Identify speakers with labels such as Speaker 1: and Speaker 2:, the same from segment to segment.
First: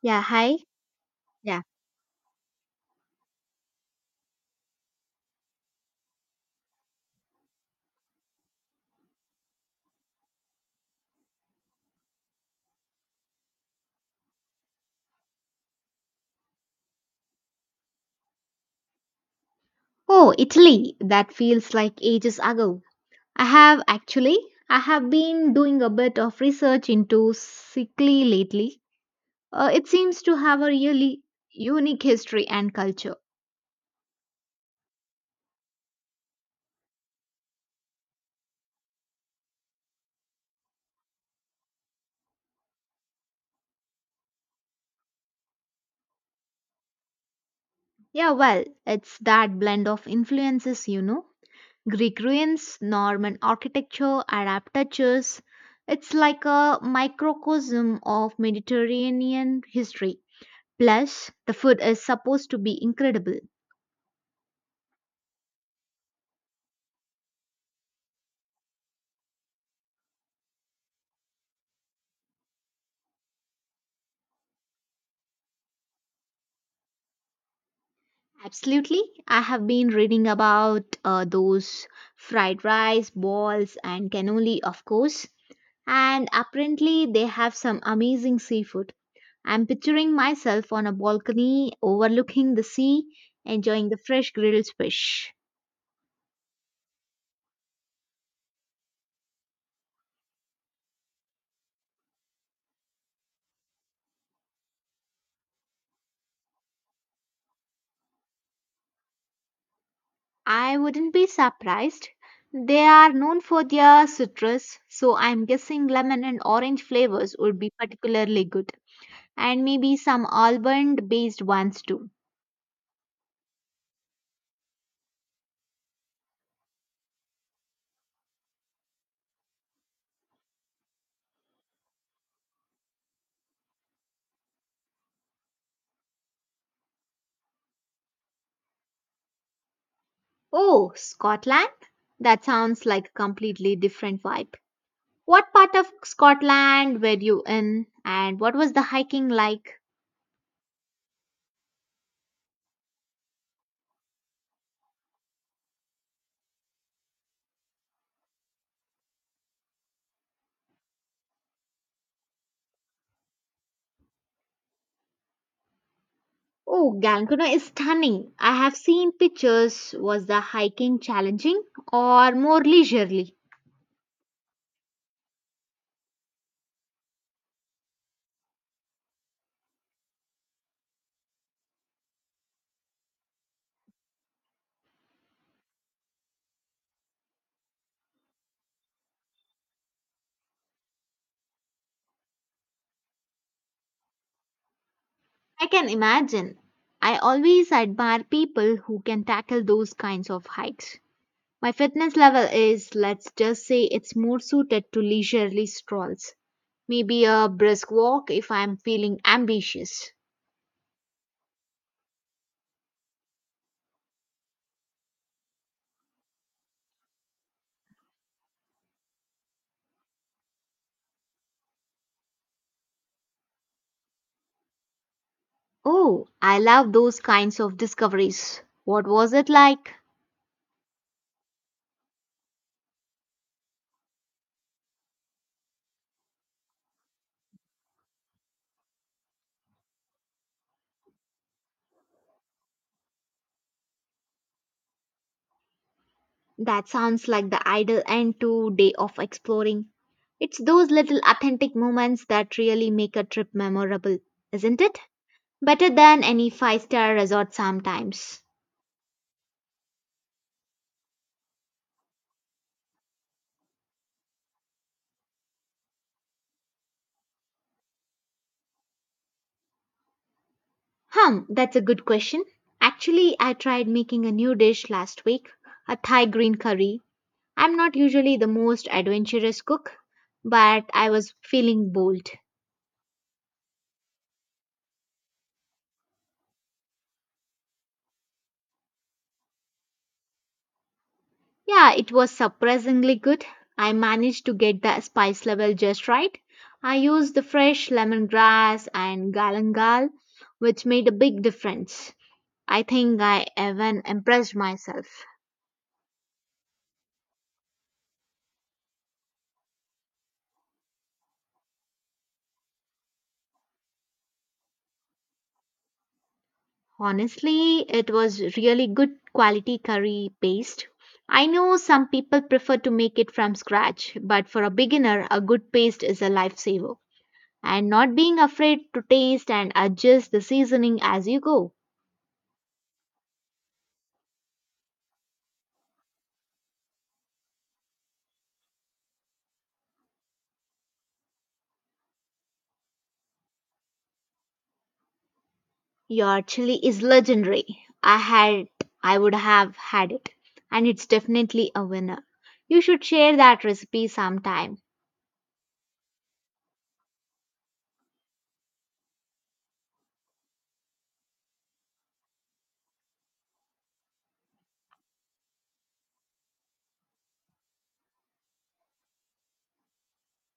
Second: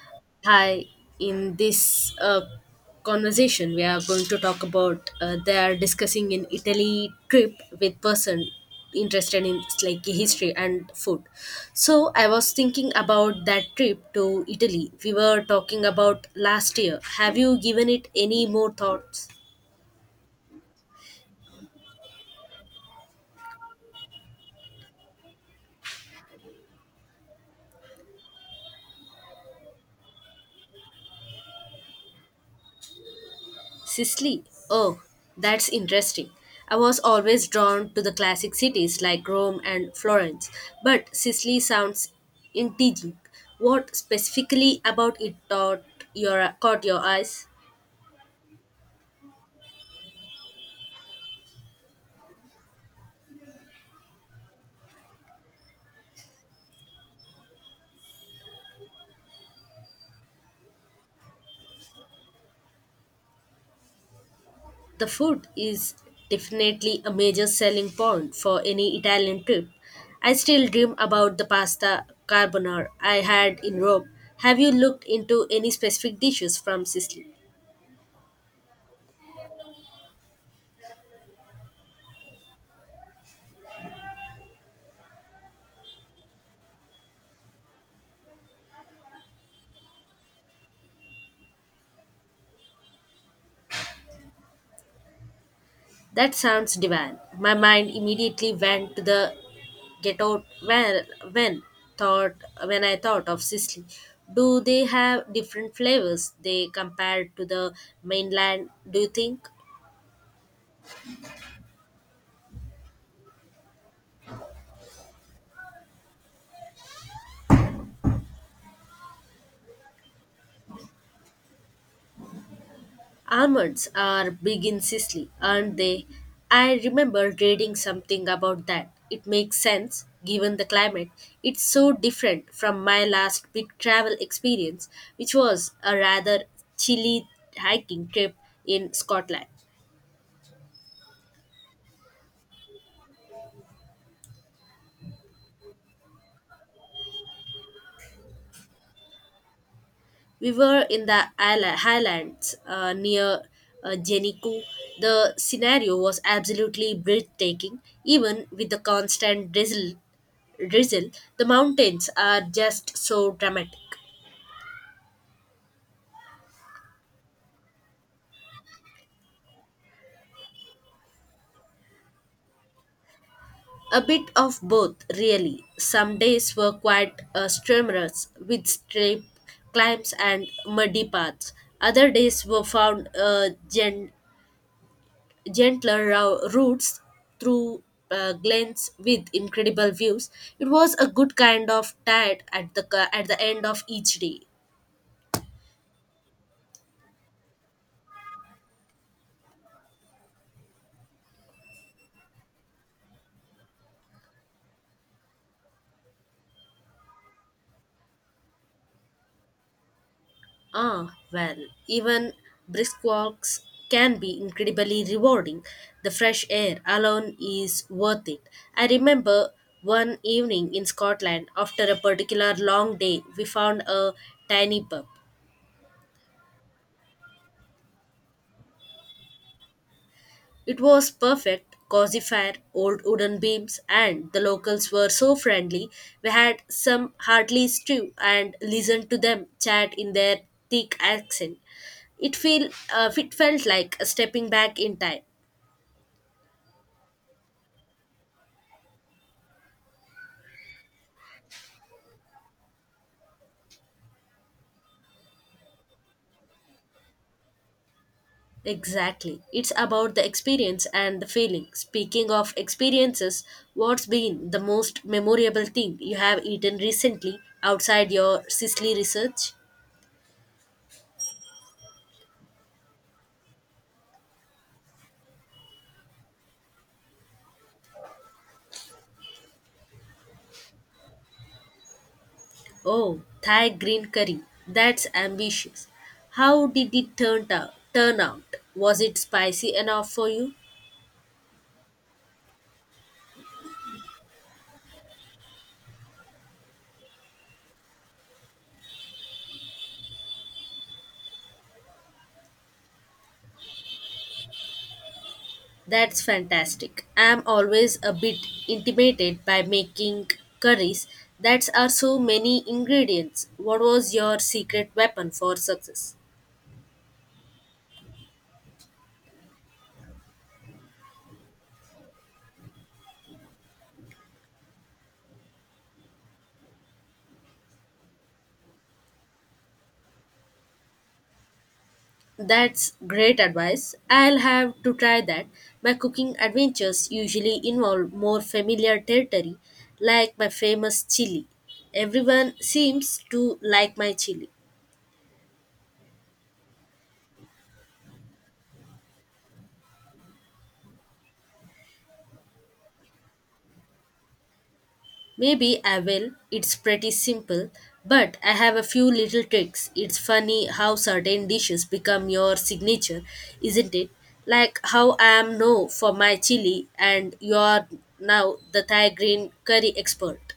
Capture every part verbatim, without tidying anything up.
Speaker 1: Yeah, hi.
Speaker 2: Hi, in
Speaker 1: Yeah.
Speaker 2: this uh, conversation, we are going to talk about uh, they are discussing an Italy trip with person interested in like history and food. So I was thinking about that trip to Italy. We were talking about last year. Have you given it any more thoughts?
Speaker 1: Oh, Italy. That feels like ages ago. I have actually, I have been doing a bit of research into Sicily lately. Uh, it seems to have a really unique history and culture.
Speaker 2: Sicily. Oh, that's interesting. I was always drawn to the classic cities like Rome and Florence, but Sicily sounds intriguing. What specifically about it taught your, caught your eyes?
Speaker 1: Yeah, well, it's that blend of influences, you know. Greek ruins, Norman architecture, Arab touches. It's like a microcosm of Mediterranean history. Plus, the food is supposed to be incredible.
Speaker 2: The food is definitely a major selling point for any Italian trip. I still dream about the pasta carbonara I had in Rome. Have you looked into any specific dishes from Sicily?
Speaker 1: Absolutely. I have been reading about uh, those fried rice balls and cannoli, of course. And apparently, they have some amazing seafood. I'm picturing myself on a balcony overlooking the sea, enjoying the fresh grilled fish.
Speaker 2: That sounds divine. My mind immediately went to the get out when when thought when I thought of Sicily. Do they have different flavors they compared to the mainland, do you think?
Speaker 1: I wouldn't be surprised. They are known for their citrus, so I'm guessing lemon and orange flavors would be particularly good. And maybe some almond based ones too.
Speaker 2: Almonds are big in Sicily, aren't they? I remember reading something about that. It makes sense given the climate. It's so different from my last big travel experience, which was a rather chilly hiking trip in Scotland.
Speaker 1: Oh, Scotland? That sounds like a completely different vibe. What part of Scotland were you in and what was the hiking like?
Speaker 2: We were in the isla- highlands uh, near uh, Jenico. The scenario was absolutely breathtaking, even with the constant drizzle. Drizzle, the mountains are just so dramatic.
Speaker 1: Oh, Gankuna is stunning. I have seen pictures. Was the hiking challenging or more leisurely?
Speaker 2: A bit of both, really. Some days were quite uh, strenuous, with steep climbs and muddy paths. Other days were found uh, gen- gentler rou- routes through uh, glens with incredible views. It was a good kind of tide at the ca- at the end of each day.
Speaker 1: I can imagine. I always admire people who can tackle those kinds of hikes. My fitness level is, let's just say, it's more suited to leisurely strolls. Maybe a brisk walk if I'm feeling ambitious.
Speaker 2: Ah, well, even brisk walks can be incredibly rewarding. The fresh air alone is worth it. I remember one evening in Scotland after a particular long day, we found a tiny pub.
Speaker 1: Oh, I love those kinds of discoveries. What was it like?
Speaker 2: It was perfect, cozy fire, old wooden beams, and the locals were so friendly. We had some hardly stew and listened to them chat in their thick accent. It feel uh, it felt like stepping back in time.
Speaker 1: That sounds like the ideal end to day of exploring. It's those little authentic moments that really make a trip memorable, isn't it? Better than any five-star resort sometimes.
Speaker 2: Exactly. It's about the experience and the feeling. Speaking of experiences, what's been the most memorable thing you have eaten recently outside your Sicily research?
Speaker 1: Hum, that's a good question. Actually, I tried making a new dish last week, a Thai green curry. I'm not usually the most adventurous cook, but I was feeling bold.
Speaker 2: Oh, Thai green curry. That's ambitious. How did it turn out? Turn out? Was it spicy enough for you?
Speaker 1: Yeah, it was surprisingly good. I managed to get the spice level just right. I used the fresh lemongrass and galangal, which made a big difference. I think I even impressed myself.
Speaker 2: That's fantastic. I'm always a bit intimidated by making curries that are so many ingredients. What was your secret weapon for success?
Speaker 1: Honestly, it was really good quality curry paste. I know some people prefer to make it from scratch, but for a beginner, a good paste is a lifesaver, and not being afraid to taste and adjust the seasoning as you go.
Speaker 2: That's great advice. I'll have to try that. My cooking adventures usually involve more familiar territory, like my famous chili. Everyone seems to like my chili.
Speaker 1: Your chili is legendary. I had I would have had it, and it's definitely a winner. You should share that recipe sometime.
Speaker 2: Maybe I will. It's pretty simple, but I have a few little tricks. It's funny how certain dishes become your signature, isn't it? Like how I am known for my chili and you're now the Thai green curry expert.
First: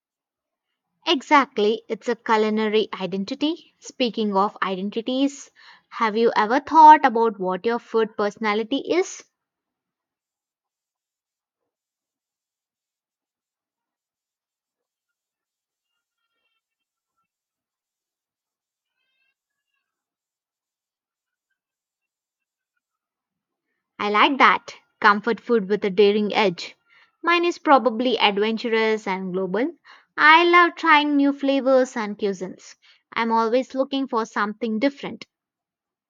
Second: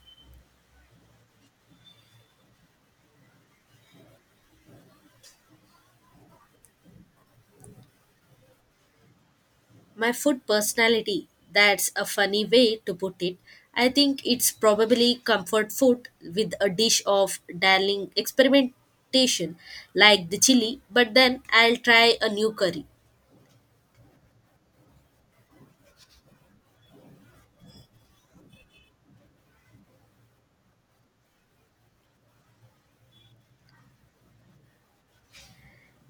Speaker 1: Exactly, it's a culinary identity. Speaking of identities, have you ever thought about what your food personality is?
Speaker 2: My food personality, that's a funny way to put it. I think it's probably comfort food with a dish of darling experimentation, like the chili, but then I'll try a new curry.
Speaker 1: I like that. Comfort food with a daring edge. Mine is probably adventurous and global. I love trying new flavors and cuisines. I'm always looking for something different.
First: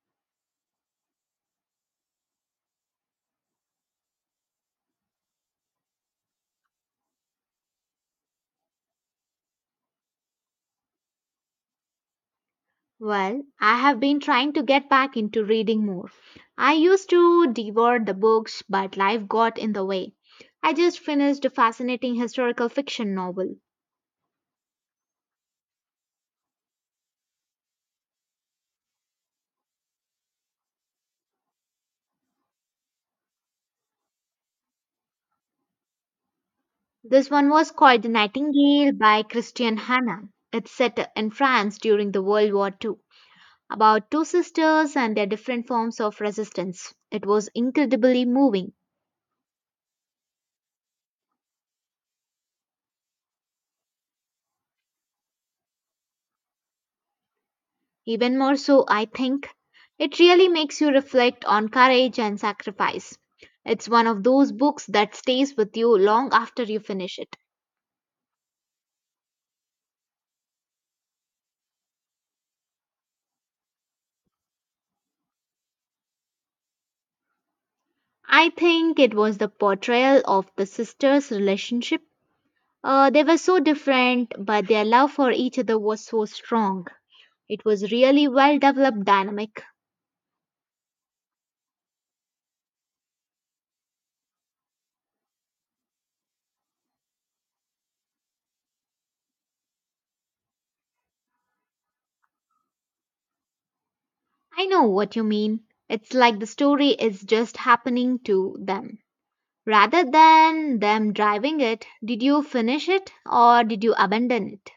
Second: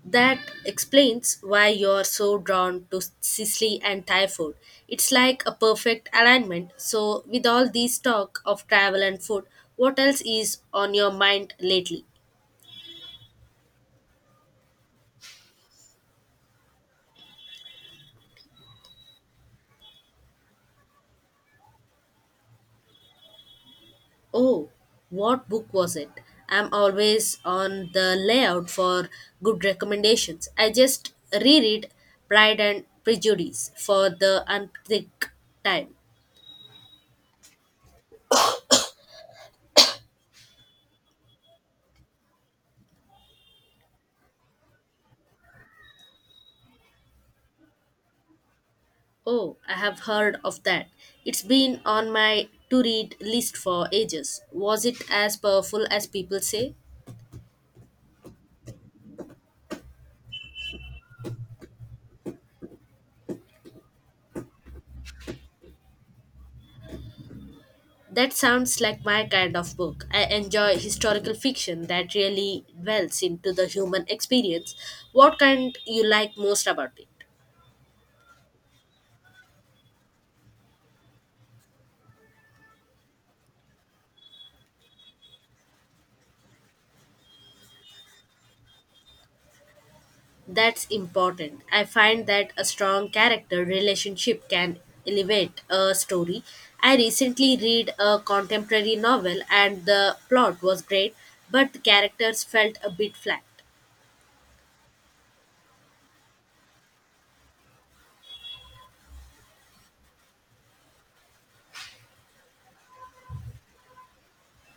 Speaker 2: That explains why you're so drawn to Sicily and Thai food. It's like a perfect alignment. So, with all this talk of travel and food, what else is on your mind lately?
Speaker 1: Well, I have been trying to get back into reading more. I used to devour the books, but life got in the way. I just finished a fascinating historical fiction novel.
Speaker 2: Oh, what book was it? I'm always on the layout for good recommendations. I just reread Pride and Prejudice for the unthink time.
Speaker 1: This one was called The Nightingale by Christian Hannah. It's set in France during the World War two, about two sisters and their different forms of resistance. It was incredibly moving.
Speaker 2: Oh, I have heard of that. It's been on my to read list for ages. Was it as powerful as people say?
Speaker 1: Even more so, I think. It really makes you reflect on courage and sacrifice. It's one of those books that stays with you long after you finish it.
Speaker 2: That sounds like my kind of book. I enjoy historical fiction that really dwells into the human experience. What kind you like most about it?
Speaker 1: I think it was the portrayal of the sisters' relationship. Uh, they were so different, but their love for each other was so strong. It was really well developed dynamic.
Speaker 2: That's important. I find that a strong character relationship can elevate a story. I recently read a contemporary novel and the plot was great, but the characters felt a bit flat.
Speaker 1: I know what you mean. It's like the story is just happening to them rather than them driving it. Did you finish it or did you abandon it?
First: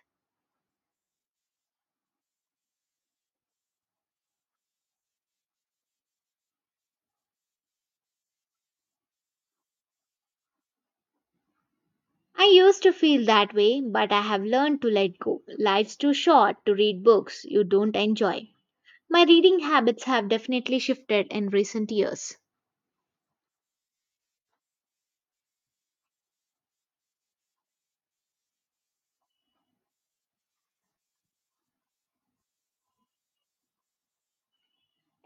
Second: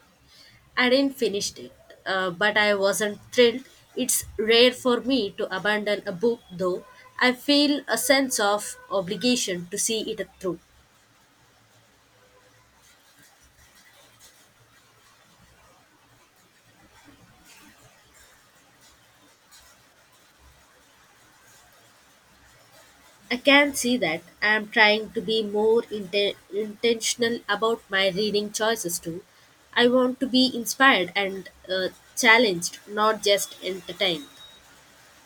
Speaker 2: I didn't finish it, uh, but I wasn't thrilled. It's rare for me to abandon a book, though. I feel a sense of obligation to see it through.
Speaker 1: I used to feel that way, but I have learned to let go. Life's too short to read books you don't enjoy. My reading habits have definitely shifted in recent years.
Speaker 2: I can see that. I am trying to be more inte- intentional about my reading choices too. I want to be inspired and uh, challenged, not just entertained.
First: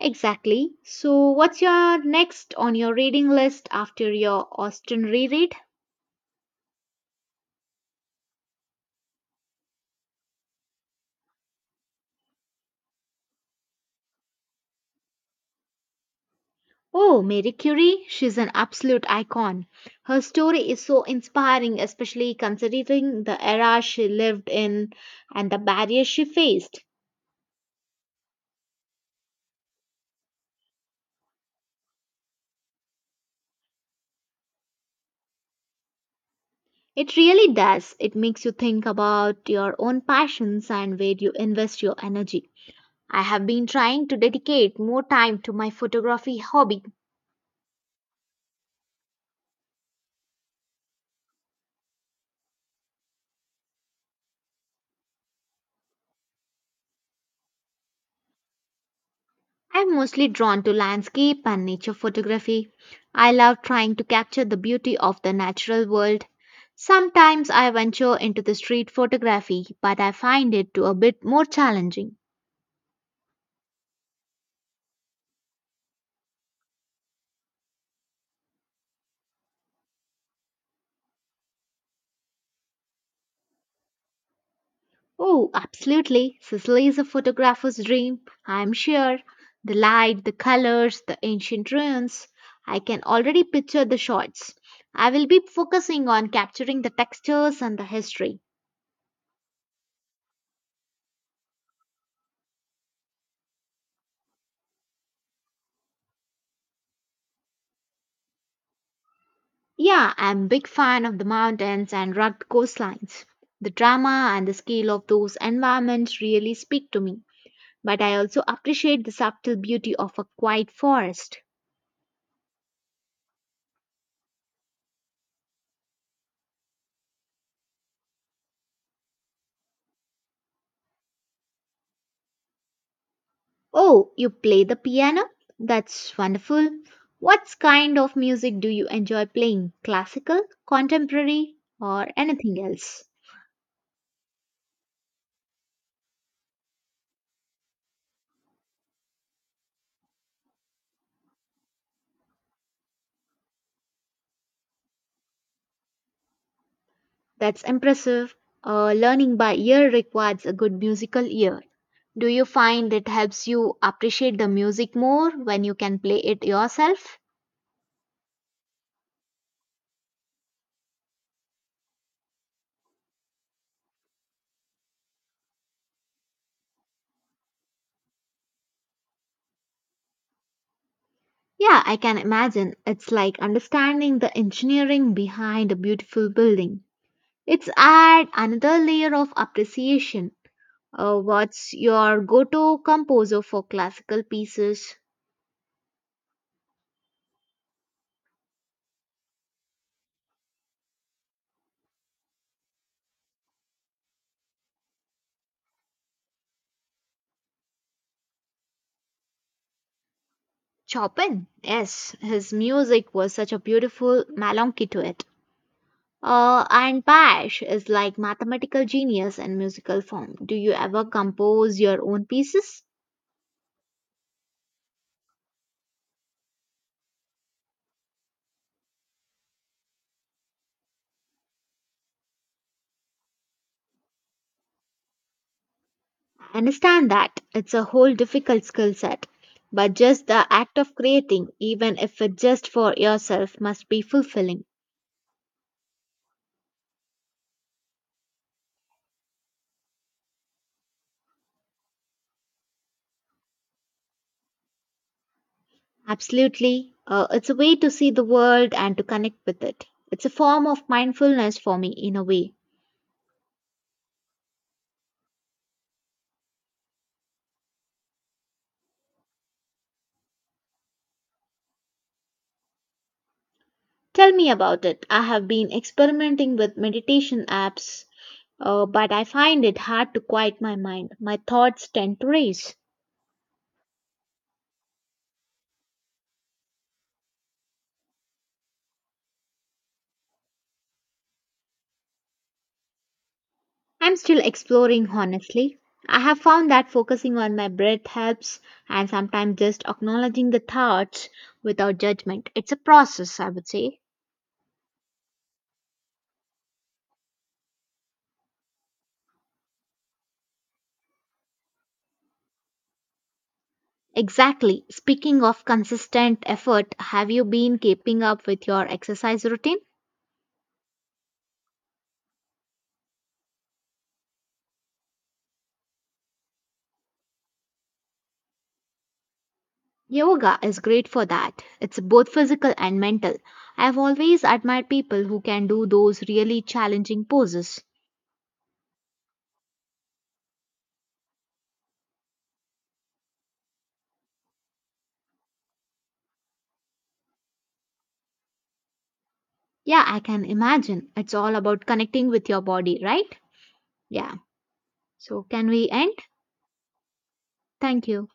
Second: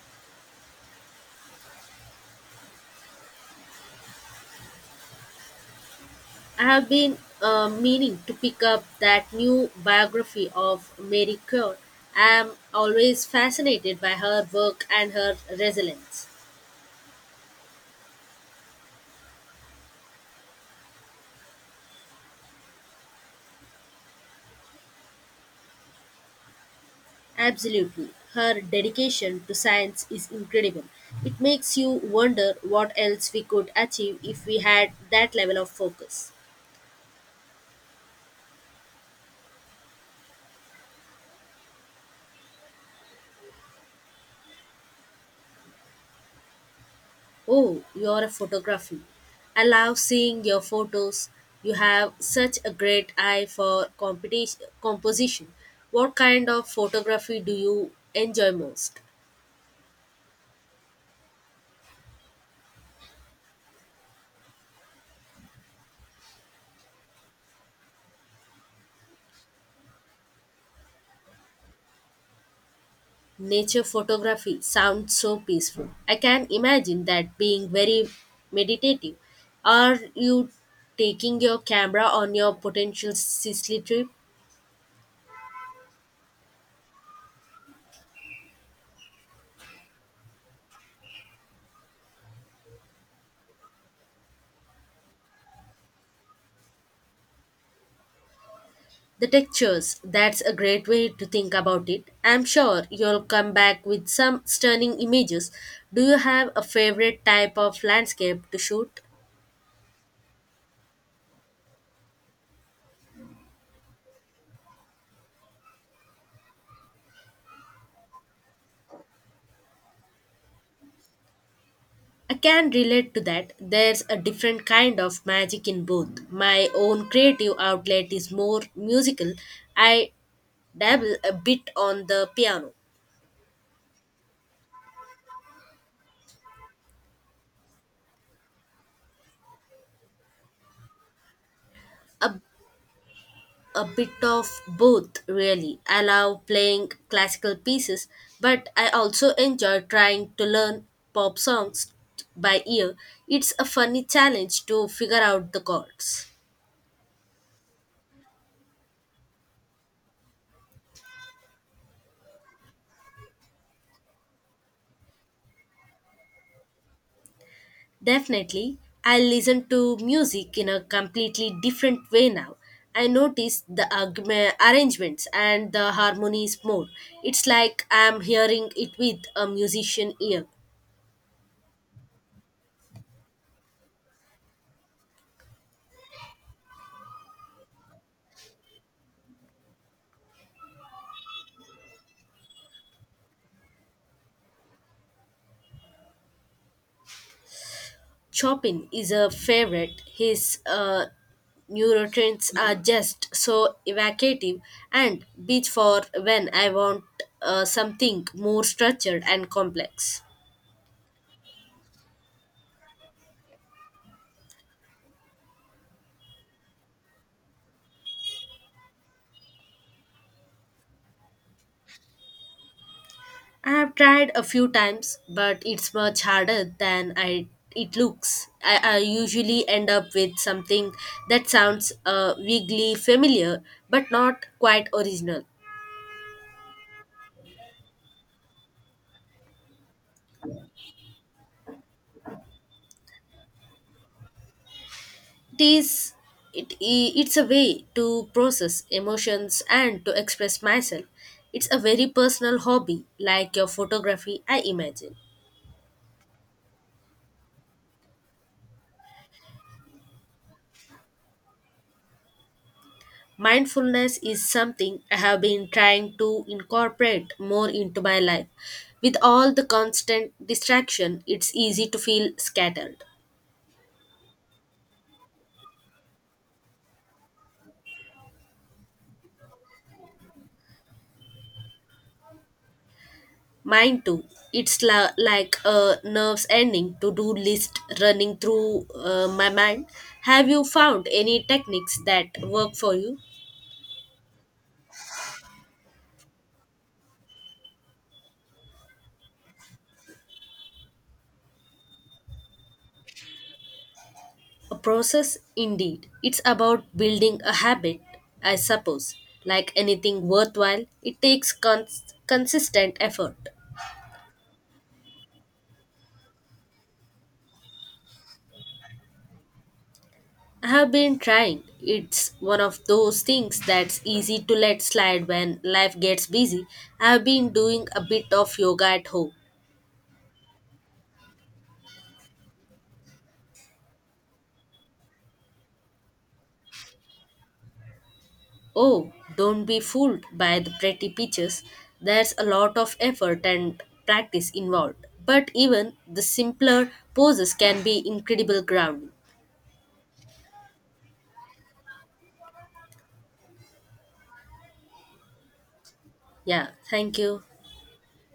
Speaker 1: Exactly. So, what's your next on your reading list after your Austin reread?
Speaker 2: I have been uh, meaning to pick up that new biography of Mary Curie. I am always fascinated by her work and her resilience.
Speaker 1: Oh, Marie Curie, she's an absolute icon. Her story is so inspiring, especially considering the era she lived in and the barriers she faced.
Speaker 2: Absolutely. Her dedication to science is incredible. It makes you wonder what else we could achieve if we had that level of focus.
Speaker 1: It really does. It makes you think about your own passions and where you invest your energy. I have been trying to dedicate more time to my photography hobby.
Speaker 2: Oh, you're a photography. I love seeing your photos. You have such a great eye for competi- composition. What kind of photography do you enjoy most?
Speaker 1: I'm mostly drawn to landscape and nature photography. I love trying to capture the beauty of the natural world. Sometimes I venture into the street photography, but I find it to a bit more challenging.
Speaker 2: Nature photography sounds so peaceful. I can imagine that being very meditative. Are you taking your camera on your potential Sicily trip?
Speaker 1: Oh, absolutely. Sicily is a photographer's dream, I'm sure. The light, the colors, the ancient ruins. I can already picture the shots. I will be focusing on capturing the textures and the history.
Speaker 2: The textures, that's a great way to think about it. I'm sure you'll come back with some stunning images. Do you have a favorite type of landscape to shoot?
Speaker 1: Yeah, I'm big fan of the mountains and rugged coastlines. The drama and the scale of those environments really speak to me, but I also appreciate the subtle beauty of a quiet forest.
Speaker 2: I can relate to that. There's a different kind of magic in both. My own creative outlet is more musical. I dabble a bit on the piano.
Speaker 1: Oh, you play the piano? That's wonderful. What kind of music do you enjoy playing? Classical, contemporary, or
Speaker 2: A,
Speaker 1: anything else?
Speaker 2: a bit of both, really. I love playing classical pieces, but I also enjoy trying to learn pop songs by ear. It's a funny challenge to figure out the chords.
Speaker 1: That's impressive. Uh, learning by ear requires a good musical ear. Do you find it helps you appreciate the music more when you can play it yourself?
Speaker 2: Definitely, I listen to music in a completely different way now. I notice the argu- arrangements and the harmonies more. It's like I'm hearing it with a musician ear.
Speaker 1: Yeah, I can imagine. It's like understanding the engineering behind a beautiful building. It's add another layer of appreciation. Uh, what's your go-to composer for classical pieces?
Speaker 2: Chopin is a favorite. His uh, neurotrains are just so evocative and beats for when I want uh, something more structured and complex.
Speaker 1: Chopin. Yes, his music was such a beautiful melancholy to it. Uh, and Pash is like mathematical genius in musical form. Do you ever compose your own pieces?
Speaker 2: I have tried a few times, but it's much harder than I it looks. I, I usually end up with something that sounds uh, vaguely familiar, but not quite original.
Speaker 1: Understand that it's a whole difficult skill set, but just the act of creating, even if it's just for yourself, must be fulfilling.
Speaker 2: It is it, I- it's a way to process emotions and to express myself. It's a very personal hobby, like your photography, I imagine.
Speaker 1: Absolutely. Uh, it's a way to see the world and to connect with it. It's a form of mindfulness for me in a way.
Speaker 2: Mindfulness is something I have been trying to incorporate more into my life. With all the constant distraction, it's easy to feel scattered.
Speaker 1: Tell me about it. I have been experimenting with meditation apps, uh, but I find it hard to quiet my mind. My thoughts tend to race.
Speaker 2: Mine too. It's la- like a nerves ending to do list running through uh, my mind. Have you found any techniques that work for you?
Speaker 1: I'm still exploring, honestly. I have found that focusing on my breath helps, and sometimes just acknowledging the thoughts without judgment. It's a process, I would say.
Speaker 2: A process, indeed. It's about building a habit, I suppose. Like anything worthwhile, it takes cons- consistent effort.
Speaker 1: Exactly. Speaking of consistent effort, have you been keeping up with your exercise routine?
Speaker 2: I have been trying. It's one of those things that's easy to let slide when life gets busy. I have been doing a bit of yoga at home.
Speaker 1: Yoga is great for that. It's both physical and mental. I've always admired people who can do those really challenging poses.
Speaker 2: Oh, don't be fooled by the pretty pictures. There's a lot of effort and practice involved. But even the simpler poses can be incredible grounding.
Speaker 1: Yeah, I can imagine. It's all about connecting with your body, right? Yeah. So, can we end?
Speaker 2: Yeah, thank you.
Speaker 1: Thank you.